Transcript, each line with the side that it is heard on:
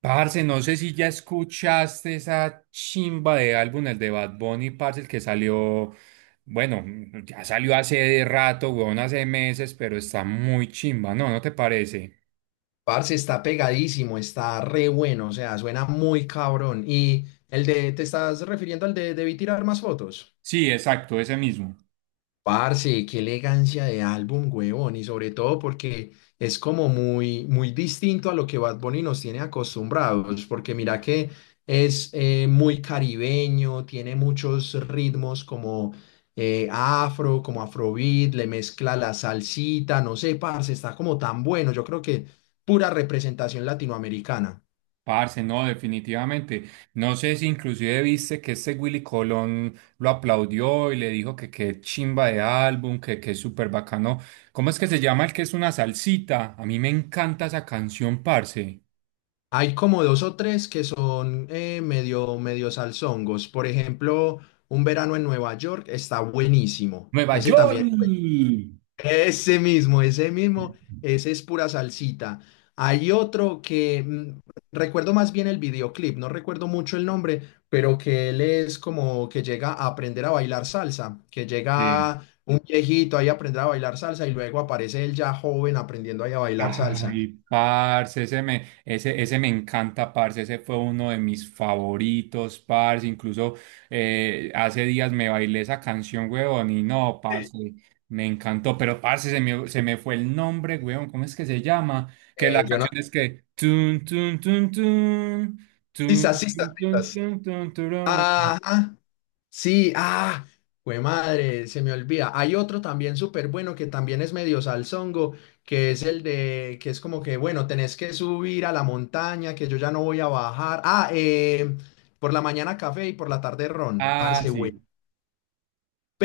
right: Parce, no sé si ya escuchaste esa chimba de álbum, el de Bad Bunny, parce, el que salió, bueno, ya salió hace rato, weón, hace meses, pero está muy chimba, ¿no? ¿No te parece?
left: Parce, está pegadísimo, está re bueno, o sea, suena muy cabrón. ¿Y el de, te estás refiriendo al de Debí tirar más fotos?
right: Sí, exacto, ese mismo.
left: Parce, qué elegancia de álbum, huevón, y sobre todo porque es como muy distinto a lo que Bad Bunny nos tiene acostumbrados, porque mira que es muy caribeño, tiene muchos ritmos como afro, como afrobeat, le mezcla la salsita, no sé, parce, está como tan bueno, yo creo que pura representación latinoamericana.
right: Parce, no, definitivamente. No sé si inclusive viste que este Willy Colón lo aplaudió y le dijo que qué chimba de álbum, que qué súper bacano. ¿Cómo es que se llama el que es una salsita? A mí me encanta esa canción, parce.
left: Hay como dos o tres que son medio salsongos. Por ejemplo, Un verano en Nueva York está buenísimo.
right: Nueva
left: Ese
right: York.
left: también, pues, ese mismo, ese es pura salsita. Hay otro que recuerdo más bien el videoclip, no recuerdo mucho el nombre, pero que él es como que llega a aprender a bailar salsa, que
right: Sí.
left: llega un viejito ahí a aprender a bailar salsa y luego aparece él ya joven aprendiendo ahí a bailar salsa.
right: Ay, parce, ese me encanta, parce, ese fue uno de mis favoritos, parce, incluso hace días me bailé esa canción, weón, y no,
left: Sí.
right: parce, me encantó, pero parce, se me fue el nombre, weón, ¿cómo es que se llama? Que la
left: Yo no.
right: canción es que tun, tun, tun, tun,
left: Sí,
right: tun, tun, tun, tun, tun, tururu.
left: ajá, sí, ah, güey madre, se me olvida. Hay otro también súper bueno que también es medio salsongo, que es que es como que, bueno, tenés que subir a la montaña, que yo ya no voy a bajar. Ah, por la mañana café y por la tarde ron,
right: Ah,
left: parce, güey.
right: sí,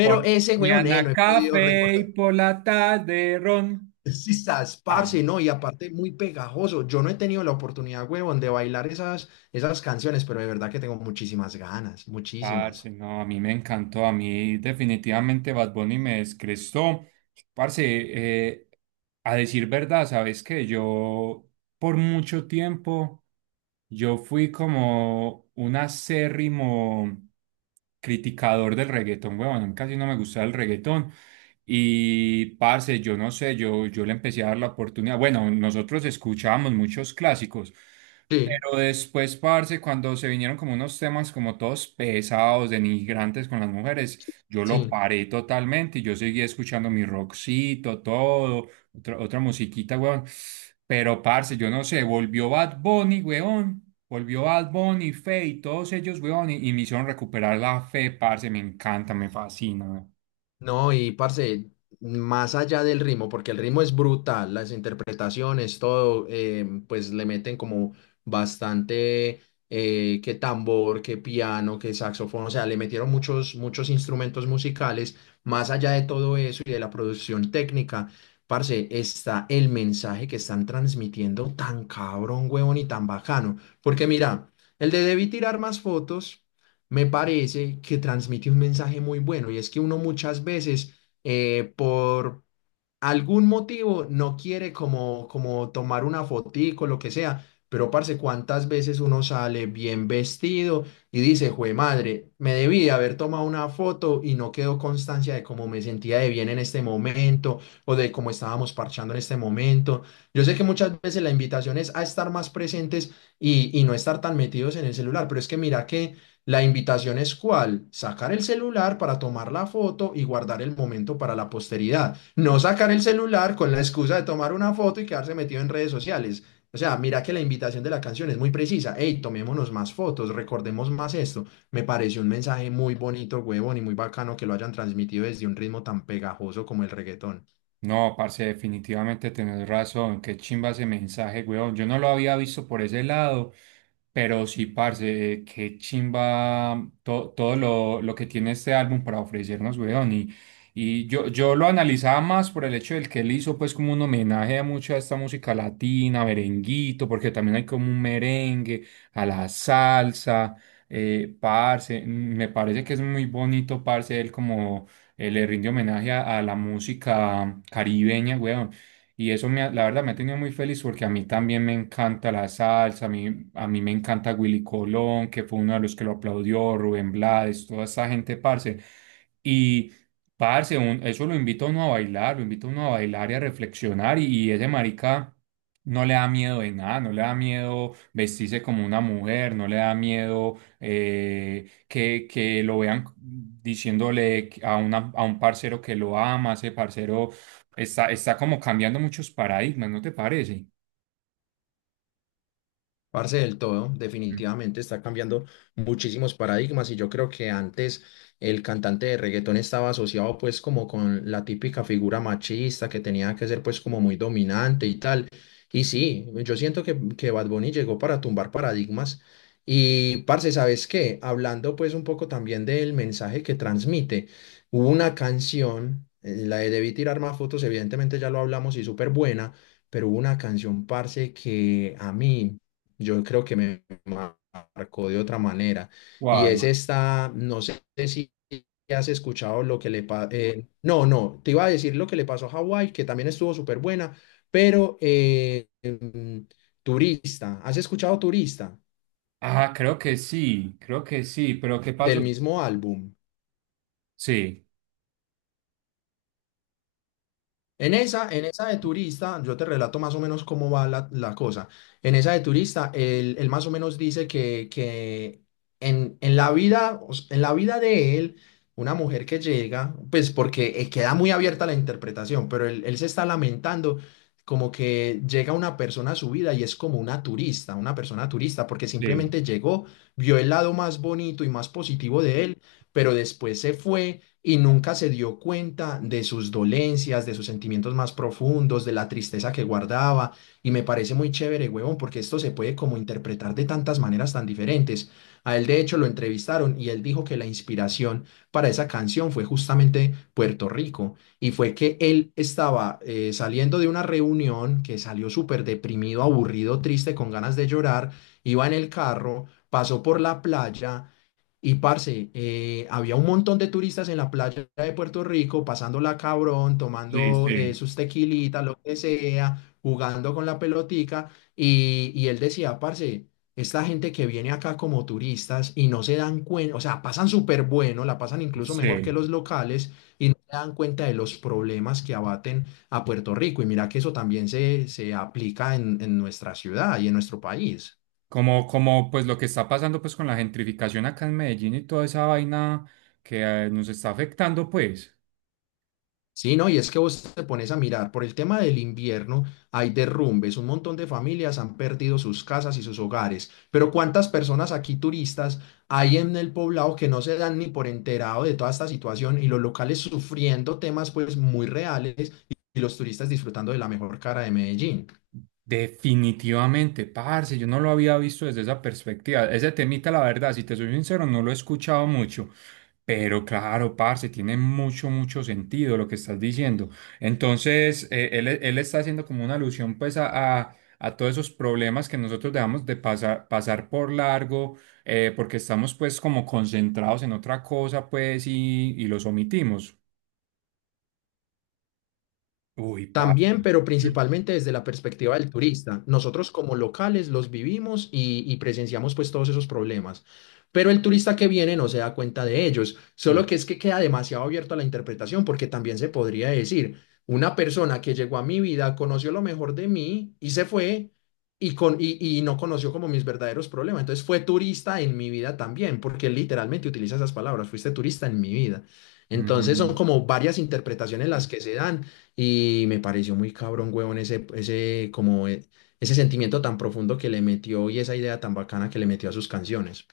right: por
left: ese weón, no
right: mañana
left: he podido
right: café y
left: recordar.
right: por la tarde ron.
left: Sí, estás,
right: Ah,
left: parce, no, y aparte muy pegajoso. Yo no he tenido la oportunidad, weón, de bailar esas canciones, pero de verdad que tengo muchísimas ganas,
right: parce,
left: muchísimas.
right: no, a mí me encantó, a mí definitivamente Bad Bunny me descrestó. Parce, eh, a decir verdad, sabes que yo por mucho tiempo, yo fui como un acérrimo criticador del reggaetón, weón, casi no me gustaba el reggaetón. Y parce, yo no sé, yo le empecé a dar la oportunidad. Bueno, nosotros escuchábamos muchos clásicos.
left: Sí,
right: Pero después, parce, cuando se vinieron como unos temas como todos pesados, denigrantes con las mujeres, yo lo
left: sí.
right: paré totalmente y yo seguí escuchando mi rockcito, todo, otra musiquita, weón. Pero, parce, yo no sé, volvió Bad Bunny, weón. Volvió Bad Bunny, Feid, todos ellos, weón, y me hicieron recuperar la fe, parce, me encanta, me fascina, weón.
left: No, y parce, más allá del ritmo, porque el ritmo es brutal, las interpretaciones, todo, pues le meten como bastante, que tambor, que piano, que saxofón, o sea, le metieron muchos instrumentos musicales, más allá de todo eso y de la producción técnica, parce, está el mensaje que están transmitiendo tan cabrón, huevón y tan bacano, porque mira, el de Debí tirar más fotos me parece que transmite un mensaje muy bueno y es que uno muchas veces eh, por, algún motivo no quiere como tomar una fotico, lo que sea. Pero, parce, ¿cuántas veces uno sale bien vestido y dice, jue madre, me debí de haber tomado una foto y no quedó constancia de cómo me sentía de bien en este momento o de cómo estábamos parchando en este momento? Yo sé que muchas veces la invitación es a estar más presentes y no estar tan metidos en el celular, pero es que mira que la invitación es cuál, sacar el celular para tomar la foto y guardar el momento para la posteridad, no sacar el celular con la excusa de tomar una foto y quedarse metido en redes sociales. O sea, mira que la invitación de la canción es muy precisa. Hey, tomémonos más fotos, recordemos más esto. Me pareció un mensaje muy bonito, huevón, y muy bacano que lo hayan transmitido desde un ritmo tan pegajoso como el reggaetón.
right: No, parce, definitivamente tenés razón. Qué chimba ese mensaje, weón. Yo no lo había visto por ese lado, pero sí, parce, qué chimba to- todo lo que tiene este álbum para ofrecernos, weón. Y, y, yo lo analizaba más por el hecho del que él hizo, pues, como un homenaje a mucha de esta música latina, merenguito, porque también hay como un merengue, a la salsa, parce. Me parece que es muy bonito, parce, él como le rinde homenaje a la música caribeña, weón. Y eso me ha- la verdad me ha tenido muy feliz porque a mí también me encanta la salsa, a mí me encanta Willy Colón, que fue uno de los que lo aplaudió, Rubén Blades, toda esa gente, parce. Y, parce, un- eso lo invito a uno a bailar, lo invito a uno a bailar y a reflexionar y ese marica no le da miedo de nada, no le da miedo vestirse como una mujer, no le da miedo que lo vean diciéndole a, una, a un parcero que lo ama, ese parcero está, está como cambiando muchos paradigmas, ¿no te parece?
left: Parce del todo, definitivamente está cambiando muchísimos paradigmas y yo creo que antes el cantante de reggaetón estaba asociado pues como con la típica figura machista que tenía que ser pues como muy dominante y tal. Y sí, yo siento que Bad Bunny llegó para tumbar paradigmas y parce, ¿sabes qué? Hablando pues un poco también del mensaje que transmite, hubo una canción, la de Debí tirar más fotos, evidentemente ya lo hablamos y súper buena. Pero hubo una canción, parce, que a mí yo creo que me marcó de otra manera. Y es
right: ¿Cuál?
left: esta, no sé si has escuchado lo que le pasó, no, no, te iba a decir lo que le pasó a Hawái, que también estuvo súper buena, pero Turista, ¿has escuchado Turista?
right: Ah, creo que sí, pero ¿qué
left: Del
right: pasó?
left: mismo álbum.
right: Sí,
left: En esa de turista, yo te relato más o menos cómo va la cosa. En esa de turista, él más o menos dice que en la vida, o s- en la vida de él, una mujer que llega, pues porque queda muy abierta la interpretación, pero él se está lamentando como que llega una persona a su vida y es como una turista, una persona turista, porque
right: sí,
left: simplemente llegó, vio el lado más bonito y más positivo de él, pero después se fue y nunca se dio cuenta de sus dolencias, de sus sentimientos más profundos, de la tristeza que guardaba. Y me parece muy chévere, huevón, porque esto se puede como interpretar de tantas maneras tan diferentes. A él, de hecho, lo entrevistaron y él dijo que la inspiración para esa canción fue justamente Puerto Rico. Y fue que él estaba saliendo de una reunión, que salió súper deprimido, aburrido, triste, con ganas de llorar. Iba en el carro, pasó por la playa y parce, había un montón de turistas en la playa de Puerto Rico, pasándola cabrón,
right: sí,
left: tomando
right: sí,
left: sus tequilitas, lo que sea, jugando con la pelotica. Y él decía, parce, esta gente que viene acá como turistas y no se dan cuenta, o sea, pasan súper bueno, la pasan incluso mejor que
right: sí.
left: los locales y no se dan cuenta de los problemas que abaten a Puerto Rico. Y mira que eso también se aplica en nuestra ciudad y en nuestro país.
right: Como, como pues lo que está pasando pues con la gentrificación acá en Medellín y toda esa vaina que nos está afectando, pues.
left: Sí, no, y es que vos te pones a mirar, por el tema del invierno hay derrumbes, un montón de familias han perdido sus casas y sus hogares, pero ¿cuántas personas aquí turistas hay en el poblado que no se dan ni por enterado de toda esta situación y los locales sufriendo temas pues muy reales y los turistas disfrutando de la mejor cara de Medellín?
right: Definitivamente, parce, yo no lo había visto desde esa perspectiva. Ese temita, la verdad, si te soy sincero, no lo he escuchado mucho. Pero claro, parce, tiene mucho, mucho sentido lo que estás diciendo. Entonces, él, él está haciendo como una alusión pues a todos esos problemas que nosotros dejamos de pasar, pasar por largo, porque estamos pues como concentrados en otra cosa pues y los omitimos. Uy, parce.
left: También, pero
right: Mm,
left: principalmente desde la perspectiva del turista. Nosotros como locales los vivimos y presenciamos pues todos esos problemas. Pero el turista que viene no se da cuenta de ellos. Solo que es que queda demasiado abierto a la interpretación porque también se podría decir, una persona que llegó a mi vida, conoció lo mejor de mí y se fue y no conoció como mis verdaderos problemas. Entonces fue turista en mi vida también, porque él literalmente utiliza esas palabras, fuiste turista en mi vida.
right: mm,
left: Entonces son
right: mm.
left: como varias interpretaciones las que se dan y me pareció muy cabrón, huevón, ese sentimiento tan profundo que le metió y esa idea tan bacana que le metió a sus canciones.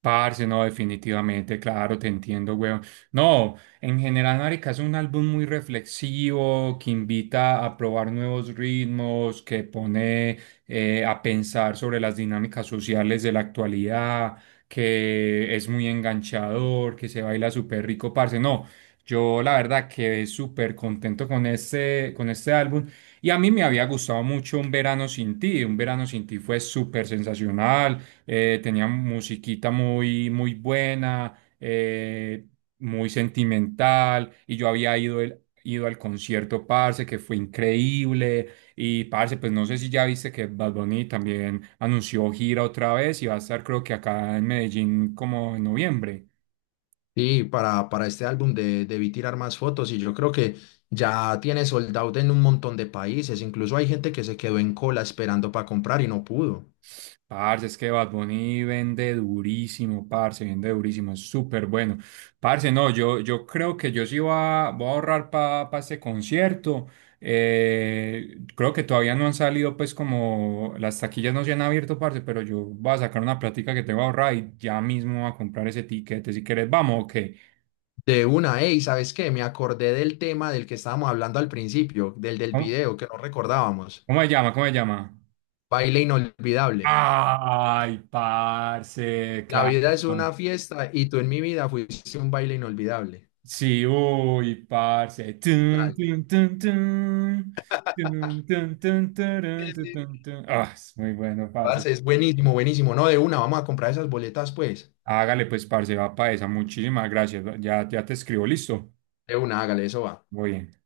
right: Parce, no, definitivamente, claro, te entiendo, weón. No, en general, marica, es un álbum muy reflexivo, que invita a probar nuevos ritmos, que pone a pensar sobre las dinámicas sociales de la actualidad, que es muy enganchador, que se baila súper rico, parce. No, yo la verdad quedé súper contento con este álbum. Y a mí me había gustado mucho Un Verano Sin Ti. Un Verano Sin Ti fue súper sensacional, tenía musiquita muy, muy buena, muy sentimental, y yo había ido, el- ido al concierto, parce, que fue increíble, y parce, pues no sé si ya viste que Bad Bunny también anunció gira otra vez y va a estar creo que acá en Medellín como en noviembre.
left: Y para este álbum de Debí tirar más fotos, y yo creo que ya tiene sold out en un montón de países. Incluso hay gente que se quedó en cola esperando para comprar y no pudo.
right: Parce, es que Bad Bunny vende durísimo, parce, vende durísimo, es súper bueno. Parce, no, yo creo que yo sí voy a ahorrar para este concierto. Creo que todavía no han salido, pues, como las taquillas no se han abierto, parce, pero yo voy a sacar una plática que tengo ahorrada y ya mismo voy a comprar ese tiquete. Si querés, vamos, ok.
left: De una, hey, ¿sabes qué? Me acordé del tema del que estábamos hablando al principio, del
right: ¿Cómo,
left: video que no recordábamos.
right: cómo se llama? ¿Cómo se llama?
left: Baile inolvidable.
right: Ay, parce,
left: La
right: claro.
left: vida es una fiesta y tú en mi vida fuiste un baile inolvidable.
right: Sí, uy, parce. Ahí, tun,
left: Tal.
right: tun, tun, tun, tun, tun, tun,
left: Sí,
right: tarun, tun,
left: sí.
right: tun, tun. Ah, es muy bueno, parce.
left: Parce, es buenísimo, buenísimo. No, de una, vamos a comprar esas boletas, pues.
right: Hágale, pues, parce, va para esa. Muchísimas gracias. Ya, ya te escribo, listo.
left: De una, hágale, eso va.
right: Muy bien.